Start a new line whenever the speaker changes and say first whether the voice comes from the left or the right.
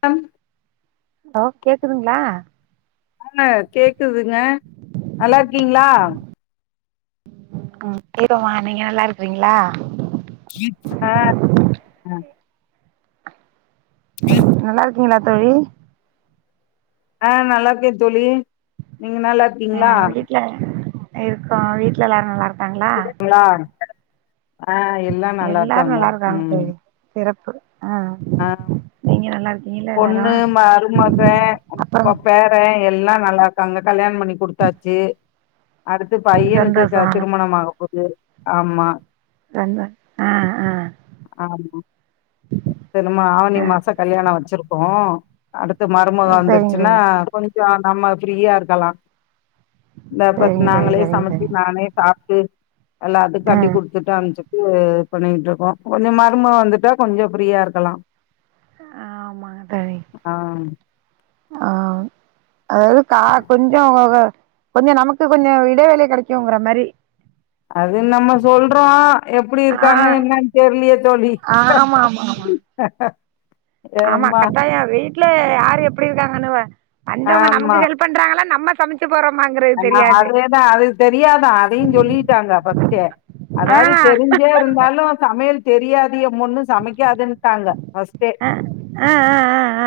left: come
right: hello கேக்குதுங்களா
left: ஆ கேக்குதுங்க நல்லா இருக்கீங்ளா
right: ம் ஏதோமா நீங்க நல்லா இருக்கிறீங்களா
left: ஆ அ
right: நல்லா இருக்கீங்களா தோழி
left: ஆ நல்லா இருக்கே தோழி நீங்க நல்லா
right: ஆ
left: இருக்கீங்ளா
right: வீட்ல இருக்கோ வீட்ல எல்லாரு நல்லாரு
left: குடுங்களா ஆ எல்லா நல்லாருக்காங்க ம்
right: பு
left: ஆ
right: இருக்கீங்களா எல்லாரு
left: பொண்ணு மருமகே
right: அப்புறம்
left: பேரே எல்லா நல்லாருக்காங்க கல்யாணம் பண்ணி குடுத்தாச்சு அடுத்து பையனுக்கு க
right: சந்தோஷோ
left: திருமணம் ஆக போது ஆமா
right: [unintelligible] அ அ
left: தென்னமா ஆவணி மாச கல்யாண வச்சுருக்கோ அடுத் து மருமக
right: சரிங்க
left: வந்துருச்சுன்னா
right: தோழி
left: கொஞ் சோ நம்ம ஃப்ரீயா இருக்கலா இந்தா பத்
right: சரிங்க தோழி
left: நாங்களே
right: சரிங்க
left: சமச்சு
right: தோழி
left: நானே சாப்ட்டு எல்லாத்துக்
right: ஆ
left: கட்டி குடுத்துட்டு அம்ச்சு இது பண்ணிகிட்ருக்கோ கொஞ்சொ மருமக வந்துட்டா கொஞ்சொ ஃப்ரியாரு க்கலா
right: ஆமாங்க தோழி
left: ஆ
right: அதாவ்து கா கொஞ்சோ கொஞ்சொ நமக்கு கொஞ்சொ இடைவேளி கெடைக்குங்குற மாரி
left: அது நம்ம சொல்றோ எப்பிடி
right: ஆ
left: இருக்காங்க என்னன் தெர்லயே தோழி
right: ஆமா ஆமா ஆமா ஆமா
left: ஏம்மா
right: கட்டாயோ வீட்ல யார் எப்டி இருக்காங்கன்னுவ வந்தவுங்க
left: ஆமா
right: நமக்கு ஹெல்ப் பண்றாங்களா நம்ம சமச்சு
left: ஆமா அதேதா அது தெரியாதா அதையு சொல்லிட்டாங்க ஃபஸ்ட்டே
right: ஆ
left: அதாது தெரிஞ்சே இருந்தாலு சமையல் தெரியா து எம் பொண்ணு சமைக்காதுன்ட்டாங்க ஃபஸ்ட்டே
right: அ ஆ ஆ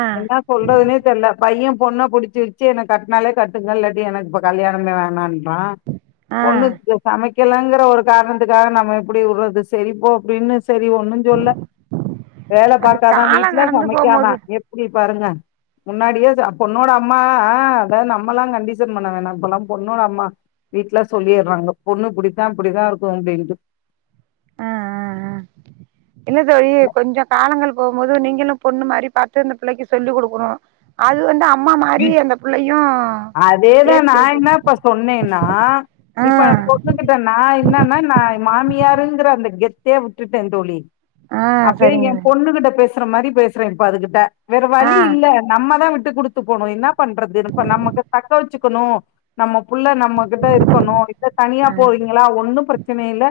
right: ஆ ஆ
left: என்னா சொல்றதுனே தெர்ல பைய பொண்ண புடுச்சுருச்சு எனக் கட்னாலே கட்டுங்க இல்லாட்டி எனக் ப கல்யாணமே வேணான் றா
right: ஆ
left: பொண்ணுக்கு சமை க்கலெங்குற ஒரு காரணத்துக்காக நம்ம எப்பிடி உர்றது செரி போ அப்டின்னு செரி ஒன்னு சொல்ல வேல
right: அது
left: பாக்காதா
right: காலோ
left: வீட்ல
right: கடந்து
left: சமைக்காதா
right: போம்போது
left: எப்டி பாருங்க முன்னாடியே பொண்ணோட அம்மா ஆ அதா நம்மல்லா கண்டிசன் பண்ண வேணா அப்பல்லா பொண்ணோட அம்மா வீட்டுல சொல்லிடுறாங்க பொண்ணு இப்டித்தா இப்டித்தா இருக்கு அப்டின்ட்டு
right: ஆ ஆ ஆ என்னது அய்யய்யோ கொஞ்ச காலங்கள் போகும் போதுநீங்களு பொண்ணு மாரி பாத்து இந்த பிள்ளைக்கு சொல்லி குடுக்கணு அது வந்து அ
left: அதேதா நா
right: ஏத்துக்கிட்டு
left: என்ன இப்ப சொன்னேனா
right: ஆ
left: இப்ப பொண்ணுகிட்ட நா என்னன்னா நா மாமியாருன் ங்கர அந்த கெத்தே விட்டுட்டே தோழி
right: ஆ
left: அப்பயு
right: சரிங்க
left: எ
right: தோழி
left: பொண்ணுகிட்ட பேஸ் த்ர மாரி பேச்றே இப்ப அதுகிட்ட வேற
right: ஆ
left: வழி இல்ல நம்மதா விட் ட்டுகுடு த்து போகணு என்ன பண்றதுஇப்ப நமக்கு தக்க வச்சுக்கணு நம்ம புள்ளநம்மகிட்ட இருக்கணு இல்ல தனியா
right: ஆ
left: போறீங்களா ஒண்ணு பிரச்சன இல்ல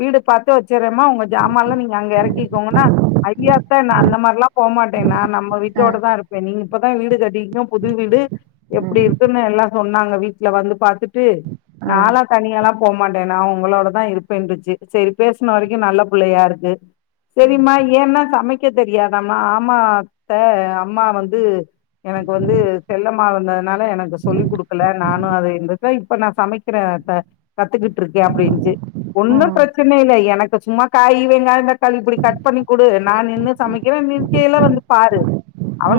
left: வீடு பாத்து வச்சிர்றேமா உங்க ஜாமான்ல்லா நீங்க அங்க எறங்கிக்கோங்கன்னா அடியாத்தா அந்த மாரிலா போமாட்டேன்னா நம்ம
right: ஆ ஆ
left: வீட்டோட தா இருப்பே நீங் இப்பதா வீடு கட்டி கோ புது வீடு எப்டி இருக்குன்னு எல்லா சொன்னாங்க வீட்ல வந்து பாத்துட் டு
right: ஆ ஆ
left: நாலா தனியாலா போமாட்டே நா உங்களோடதா இருப்பேன்ட்ருச்சு சரி பேசின வரைக்கு நல்ல பிள்ளையா இருக்கு சரிம்மா ஏன்னா சமக் க்க தெரியாதாமா ஆமா அத்த அம்மா வந்து எனக் கு வந்து செல்லமா வந்ததுனால எனக்கு சொல்லிக் குடுக்கல நானு அத [unintelligible] இப்ப நா சமைக்கிறே அத்த கத்துக்கிட்ருக்கே அப்படினுச்சு ஒன்னு
right: ம்
left: பிரச்சன இல்ல எனக்கு சும்மா காய் வெங்காயோ தக்காளி இப்டி கட் பண்ணி குடு நா நின்னு சமைக்கிறே நிர்க்கைல வந்து பாரு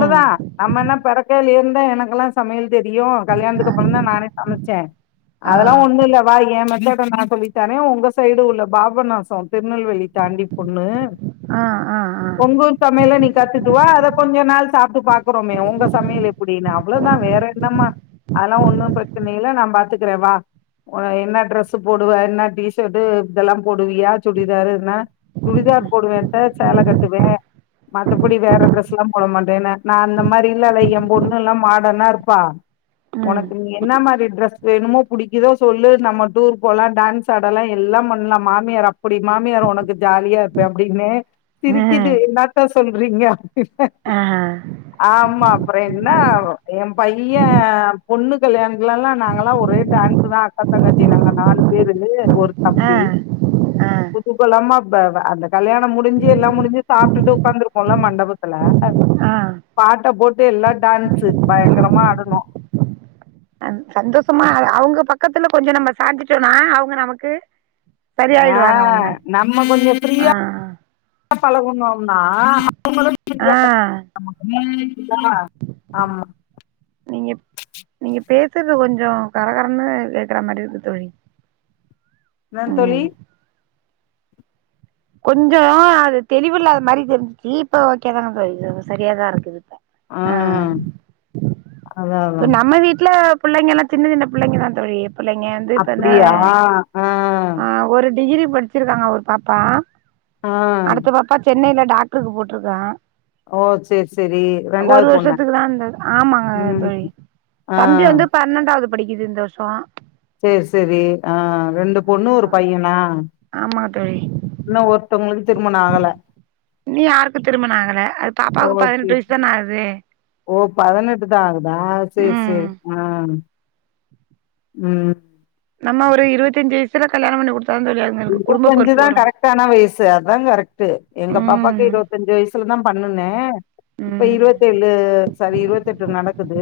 right: ம்
left: நம்ம என்ன பெரக் [unintelligible] இருந்தா எனக்குல்லா சமையல் தெரியு கல்யாணத்துக்கு
right: ஆ
left: அப்புறந்தா நானே சமச்சே
right: ஆ
left: அதெல்லா ஒண்ணு இல்ல வாயே மெத்தட நா சொல்லித்தரே உங்க சைடு உள்ள பாபநாசோ திருநெல்வேலி தாண்டி பொண்ணு
right: ஆ ஆ ஆ
left: உங்க ஊர் சமயல நீ கத்துட்டுவா அத கொஞ்ச நாள் சாப்ட்டு பாக்றோமே உங்க சமையல் எப்படினு அவ்வளதா வேற என்னமா அதல்லா ஒண்ணு பிரச்சன இல்ல நா பாத்துக்கிறே வா என்ன ட்ரெஸ்ஸு போடுவே என்ன டிஷர்ட் இதெல்லா போடுவியா சுடிதாரு சுடிதார் போடுவே சேல கட்டுவே மத்தபடி வேற டிரெஸ் எல்லா போட மாட்டேன்ன நா அந்த மாரி இல்லல்ல எ பொண்ணு எல்லா மாடனா இருப்பா
right: ம்
left: உனக்கு நீ என்ன மாரி ட்ரெஸ்ஸு வேணுமோ பிடிக்குதோ சொல்லு நம்ம டூர் போலா டான்ஸ் ஆடலா எல்லா பண்ணலா மாமியார் அப்படி மாமியார் உனக்கு ஜாலியா இருப்ப அப்டின்னே சிரிக்குது
right: ம்
left: என்னாத்த சொல்றீங்க
right: ஆ
left: ஆம் மா அப்புற என்ன எ பையே பொண்ணு கல்யாணத்லலா நாங்கல்லா ஒரே டான்ஸ் தா அக்கா தங்கச்சி நாங்க நாலு பேரு ஒரு
right: ஆ ஆ
left: அப்டி குதுகலமா இப்ப வ அந்த கல்யாணம் முடிஞ்சி எல்லாம் முடிஞ்சி சாப்பிட்டுட்டு உட்காந்துருக்கோல்ல மண்டபத்துல அம்
right: ஆ
left: பாட்ட போட் ட்டு எல்லா டான்ஸு பயங்கரமா ஆடணு
right: அ சந்தோஷமா அது அவங்க பக்கத்துல கொஞ்ச நம்ம சஞ்சிட்டோனா அவுங்க நமக்கு
left: ஆ
right: சரியாயிடுவாங்க அவங்க ஆ
left: பழகுனு ந
right: ஆ
left: [unintelligible] ஆ ஆமா
right: நீங்க நீங்க பேசுறது கொஞ்சோ கரகரன்னு கேக்குற மாரி இருக்கு தோழி
left: என்ன தோழி
right: ம் கொஞ்சோ அது தெளிவு இல்லாத மாரி தெரிஞ்சிச்சி இப்ப ஓகே தாங்க தோழி சரியாதா இருக்கு ஆ
left: அதா அதா
right: இப்ப நம்ம வீட்ல புள்ளைங்க எல்லா சின்ன சின்ன புள்ளைங்கதா தோழி புள்ளைங்க வந்து இப்ப இந்த
left: அப்பிடியா ஆ
right: ஆ ஒரு டிகிரி படிச்சிருக்காங்க ஒரு பாப்பா
left: ஆ
right: அடுத்த பாப்பா சென்னையில டாக்டுருக்கு போட்ருக்கா
left: ஓ சேரி சேரி
right: ஒரு
left: ரெண்டாவது பொண்ணா
right: வருஷத்துக்குதா இருந்தது ஆமாங்க
left: ம்
right: தோழி
left: ஆ
right: தம்பி வந்து பன்னெண்டாவது படிக்குது இந்த வருஷோ
left: செரி செரி ஆ ரெண்டு பொண்ணு ஒரு பையனா
right: ஆமாங்க தோழி
left: ஒருத்தவுங்களுக்கு திருமணோ ஆகல
right: இன்னியு யாருக்கு திருமணம் ஆகல அது
left: ஓ
right: பாப்பாவுக்கு பதினெட்டு
left: சேரி
right: வயசு தான ஆகுது
left: ஓ பதினெட்டு தா ஆகுதா சேரி
right: ம்
left: சேரி ஆ ம் ம்
right: நம்ம ஒரு இருவத்தஞ்சி வயசுல கல்யாணம் பண்ணி குடுத்து
left: இருவத்தஞ்சிதா கரெக்டானா வயசு அதா கரெக்ட்டு எங்க பாப்பாக்கு
right: ம்
left: இருவத்தஞ்சி வயசுலதா பண்ணனே இப்ப
right: ம்
left: இருவத்து ஏழு சாரி இருவத்எட்டு நடக்குது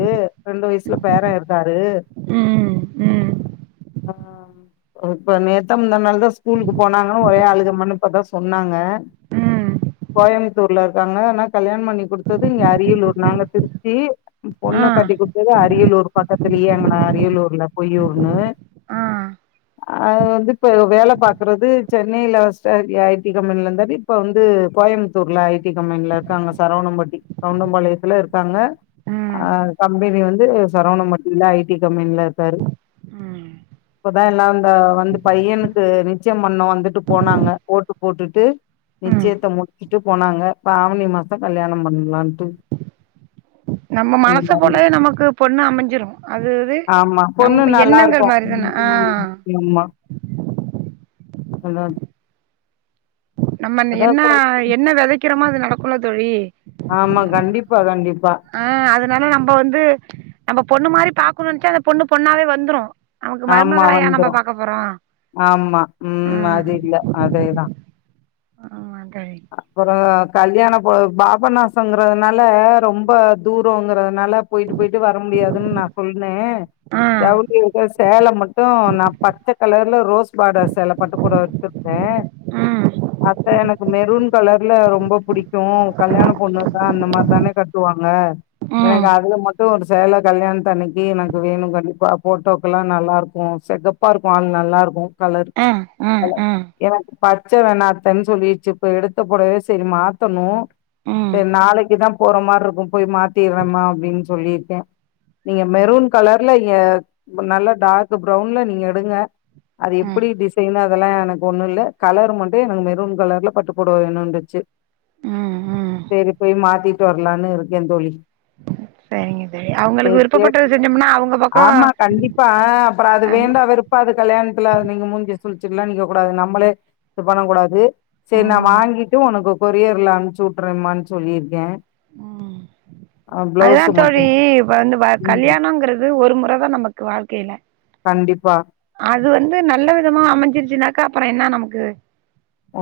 left: ரெண்டு வயசுல பேர இருக்காரு
right: ம் ம்
left: ஆ இப்ப நேத்தா முந்தா நாள்தா ஸ் ஸ்கூலுக்கு போனாங்கன்னு ஒரே அழுக அம்மான்னு இப்ப தான் சொன்னாங்க
right: ம்
left: கோயம்பத் தூர்ல இருக்காங்க ஆனா கல்யாணம் பண்ணி கொடுத்தது இங்க அரியலூர் நாங்க திருச்சி
right: ஆ
left: பொண்ணு கட்டி கொடுத்தது அரியலூர் பக்கத்துலயே அங்கன அரியலூர்ல பொய்யூர்னு
right: ஆ
left: அது வந்து இப்ப வேலை பார்த் சென்னையில ஐடி கம்பெனில இருந்தாரு இப்ப வந்து கோயம்புத்தூர்ல ஐடி கம்பெனில இருக்காங்க சரவணம்பட்டி கவுண்டம்பாளையத்துல இருக்காங்க
right: ம்
left: அஹ் கம்பெனி வந்து சரவணம்பட்டியில ஐடி கம்பெனில இருக்காரு
right: ம்
left: இப்பதான் எல்லாம் வந்து பையனுக்கு நிச்சயம் பண்ணுணோம் வந்துட்டு போனாங்க ஓட்டு போட்டுட்டு
right: ம்
left: நிச்சயத்தை முடிச்சுட்டு போனாங்க இப்ப ஆவணி மாசம் கல்யாணம் பண்ணலாம்ட்டு
right: நம்ம மனசு போலவே நமக்கு பொண்ணு அமைஞ்சிடும் அது அது
left: ஆமா பொண்ணு
right: நம்ம
left: நல்லா
right: எண்ணங்கள்
left: இருக்கு
right: மாதிரிதானே
left: ம்
right: ஆஹ்
left: அதான்
right: நம்ம என்ன என்ன விதைக்கிறோமோ அது நடக் போல தோழி
left: ஆமா கண்டிப்பா எப்போ வராங்க
right: ஆஹ் அதனால நம்ம வந்து நம்ம பொண்ணு மாதிரி பாக்கணும்ட்டு அந்த பொண்ணு பொண்ணாவே வந்துரும்
left: ஆமா வந்துரும் ஆமா உம்
right: ம்
left: அது இல்ல அதே தான்
right: ஆமா தோழி
left: அப்புறம் கல்யாணம் போ பாபநாசங்கிறதுனால ரொம்ப தூரங்கிறது நான்லாம் போயிட்டு போயிட்டு வர முடியாதுன்னு நான் சொன்னேன்
right: ஆ
left: ஜவுளி சேலை மட்டும் நான் பச்ச கலர்ல ரோஸ் பார்டர் சேலை பட்டு புடவை எடுத்துருக்கேன்
right: ம்
left: அப்ப எனக்கு மெரூன் கலர்ல ரொம்ப புடிக்கும் இப்போ கல்யாண பொண்ணு தான் அந்த மார்தான் கட்டுவாங்க
right: ம்
left: எனக்கு அதுல மட்டும் ஒரு சேலை கல்யாண தன்னைக்கு எனக்கு வேணும் கண்டிப்பாக போட்டோக்கெல்லாம் நல்லாருக்கும் செகப்பாக இருக்கும் ஆள் நல்லாருக்கும்
right: ஆஹ் ஆஹம் ஆஹம்
left: பச்சவநாத்தன்னு சொல்லி இப்ப எடுத்த புடவையே மாத்தணும்
right: ம்
left: சரி நாளைக்கு தான் போற மாதிரி இருக்கும் போய் மாத்திடனும்மான்னு அப்படின்னு சொல்லிருக்கேன் நீங்க மெரூன் கலர்ல இங்க நல்லா டார்க்க் ப்ரவுன்ல நீங்க எடுங்க அது
right: ம்
left: எப்படி டிசைனா அதெல்லா எனக்கு ஒன்னு இல்ல கலர் மட்டு எனக்கு மெரூன் கலர்ல பட்டு பொடவ வேணுன்ருச்சு
right: ம் ம்
left: சரி போய் மாத்திட்டு வரலான்னு இருக்கே தோழி
right: சரிங்க தோழி அவங்களுக்கு
left: சேரி சேரி
right: விருப்பப்பட்டது செஞ்சோம்னா அவங்க பக்கோ
left: ஆமா கண்டிப்பா அப்பற அது
right: நம்ம
left: வேண்டா வெருப்பா அது கல்யாணத்துல நீங்க மூஞ்சி களுச்சுட்டுல்லா நிக்க கூடாது நம்மளே இது பண்ண கூடாது சரி நா
right: ம்
left: வாங்கிட்டு ஒனக்கு கொரியர்ல அனுப்ச்சு விட்றேமான்னு சொல்லியிருக்கே
right: உம்
left: ஆ
right: அதுதா
left: பிளவுஸ்
right: தோழி
left: மட்டு
right: இப்ப வந்து
left: ம்
right: கல்யாணம்ங்கிறது ஒரு மொறதா நமக்கு வாழ்க்கையில
left: கண்டிப்பா
right: அது வந்து நல்ல விதமா அமஞ்சிருச்சுன்னாக்க அப்பற என்னா நமக்கு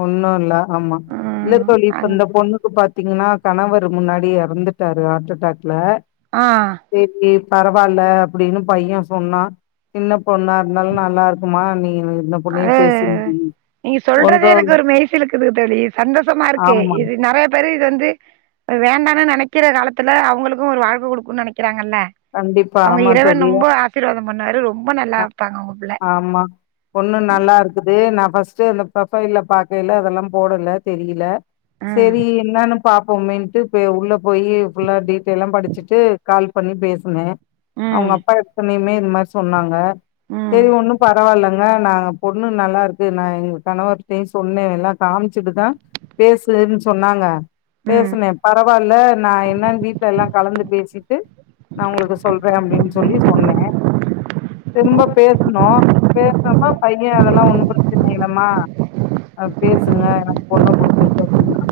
left: ஒன்னு இல்ல ஆமா இல்ல
right: ம்
left: தோழி இப்ப
right: அது
left: இந்த பொண்ணுக்கு பாத்த பாத்தீங்கன்னா கணவரு முன்னாடி எறந்துட்டாரு ஹாட் அட்டாக்ல
right: ஆ
left: சேரி சேரி பரவால்ல அப்டின்னு பைய சொன்னா சின்ன பொண்ணா இருந்தாலு நல்லா இருக்குமா நீ ம் இந்த பொண்ணயே
right: அது
left: பேசி முடி
right: நீங்க
left: ஒன்
right: சொல்றதே எனக்கு ஒரு மெய்சிலுக்குது தோழி சந்தோஷமா இருக்கு
left: ஆமா
right: இது நெறய பேரு இது வந்து வேண்டான்னு நெனக்குற காலத்துல அவுங்களுக்கும் ஒரு வாழ்க்க குடுக்ககம்னு நெனக்குறாங்க ன்னே
left: கண்டிப்பா
right: அவுங்க
left: ஆமா
right: இறைவன்
left: தோழி
right: ரொம்ப ஆசிர்வாதம் முன்னாடி ரொம்ப ரொம்ப நல்லா
left: ஆ
right: இருக்காங்க ஒங்க புள்ள
left: ஆமா பொண்ணு நல்லா இருக்குது நா பர்ஸ்ட்டு அந்த ப்ரொஃபைல்ல பாக்கைல அதெல்லா போடல தெரியல
right: ம்
left: செரி என்னான்னு பாப்போம்மேன்ட்டு உள்ள போய் ஃபுல்லா டீட்டெய்ல்லா படுச்சுட்டு கால் பண்ணி பேசுனே
right: ம்
left: அவுங்க
right: ம்
left: அப்பா எடுத்தொனையுமே இது மாதிரி சொன்னாங்க செரி
right: ம்
left: ஒன்னும் பரவாயில்லங்க நாங்க பொண்ணு நல்லா இருக்கு நா எங்க கணவர்கிட்டயு சொன்னே எல்லா காம்ச்சுட்டுதா பேசுன்னு சொன்னாங்க
right: ம்
left: பேசுனே பரவால்ல நா என்னன்னு வீட்ல எல்லா கலந்து பேசிட்டு நா ஓங்களுக்கு சொல்றே அப்டின்னு சொல்லி சொன்னே திரும்ப பேசுனோ பேசுனப்பா பைய அதெல்லா ஒன்னு பிரச்சன இல்லமா பேசுங்க எனக்கு பொண்ணு புடிச்சிருக்கு அப்டின்னா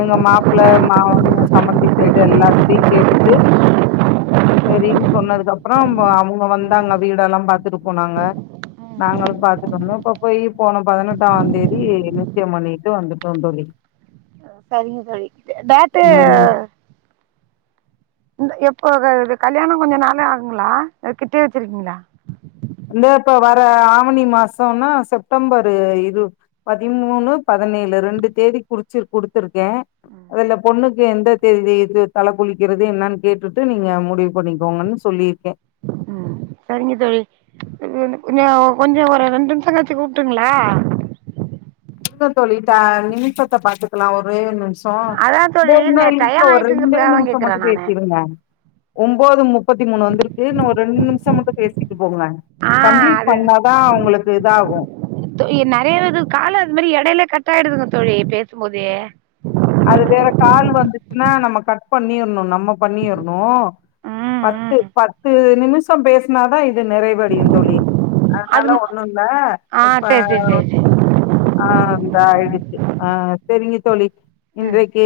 left: எங்க மாப்பிள்ள மான் சம்பந்தி சைடு எல்லாத்துட்டையு கேட்டுட்டு செரின்னு சொன்னதுக்கு அப்பற அவுங்க வந்து வந்தாங்க வீடெல்லா பாத்துட்டு போனாங்க நாங்களு பாத்துட்டு வந்தோ இப்ப போய் போன பதினெட்டாம் தேதி நிச்சயம் பண்ணிட்டு வந்துட்டோ தோழி
right: சரிங்க தோழி டாட்டு
left: ம்
right: எப்போ கல்யாண கொஞ்ச நாளே ஆகுங்ளா இல்ல கிட்டேயே வச்சுருக்கீங்ளா
left: இந்த இப்ப வர ஆவணி மாசோனா செப்டம்பரு இது பதிமூனு பதினேழு ரெண்டு தேதி குறுச்சு குடுத்துருக்கு ஏ அதுல பொண்ணுக்கு இது எந்த தேதி இது தல குளிக்கிறது என்னன் கேட்டுட்டு நீங்க முடிவு பண்ணிக்கோங்கன்னு சொல்லிருக்கே
right: ம் சரிங்க தோழி இன்னு கொஞ்சோ கொஞ்சோ ஒரு ரெண்டு நிமிஷங் கழிச்சு கூப்ட்டுங்களா
left: இருங்க தோழி த நிமிஷத்த பாத்துக்கலா ஒரே நிமி ஷோ
right: அதான்
left: தோ
right: தோழி
left: இன்னு
right: நே
left: இருக்கே
right: டயம்
left: ஒரு ரெண்டே
right: ஆயிட்டுங்கிறதுக்காக தான்
left: நிமிஷோ
right: கேட்குறேன்
left: மட்டும்
right: நான்
left: பேசிருங்க ஒம்போது முப்பத்தி மூணு வந்திருக்கு இன்னோ ஒரு ரெண்டு நிமிஷோ மட்டு பேசி ட்டு போங்களே
right: ஆ
left: கம்ப்ளீட்
right: அது
left: பண்ணாதா உங்களுக்கு இதாகு
right: நிறைய இது மாரி எடையிலயே கட்டாயிடுதுங்க தோழி பேசும்போதே
left: அது வேற கால் வந்துச்சுன்னா நம்ம கட் பண்ணிறணு நம்ம பண்ணிறணு
right: ம்
left: பத்து
right: ம்
left: பத்து நிமிஷோ பேசினாதா இ து நிறைவடையுந் தோழி
right: அது
left: அதனால ஒண்ணு இல்ல
right: ஆ
left: இப்ப
right: சரி சரி சரி சரி
left: ஆ இந்தா ஆயிடுச்சு ஆ செரிங்க தோழி
right: ம்
left: இன்றைக்கி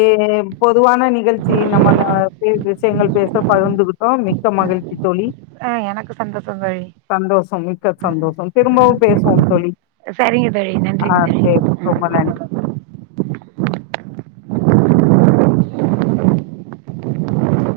left: பொதுவான நிகழ்ச்சி நம்ம இந்த இது விஷயங்கள் பேச பகிர்ந்துகிட்டோ மிக்க மகிழ்ச்சி தோழி
right: ஆ ஆ எனக்கு சந்தோஷம் தோழி
left: சந்தோஷம் மிக்க சந்தோஷம்
right: ஆ
left: திரும்பவு பேசுவோ தோழி
right: சரிங்க தோழி
left: ஆ
right: நன்றிங்க தோழி
left: சேரி
right: ம்
left: ரொம்ப நன்றி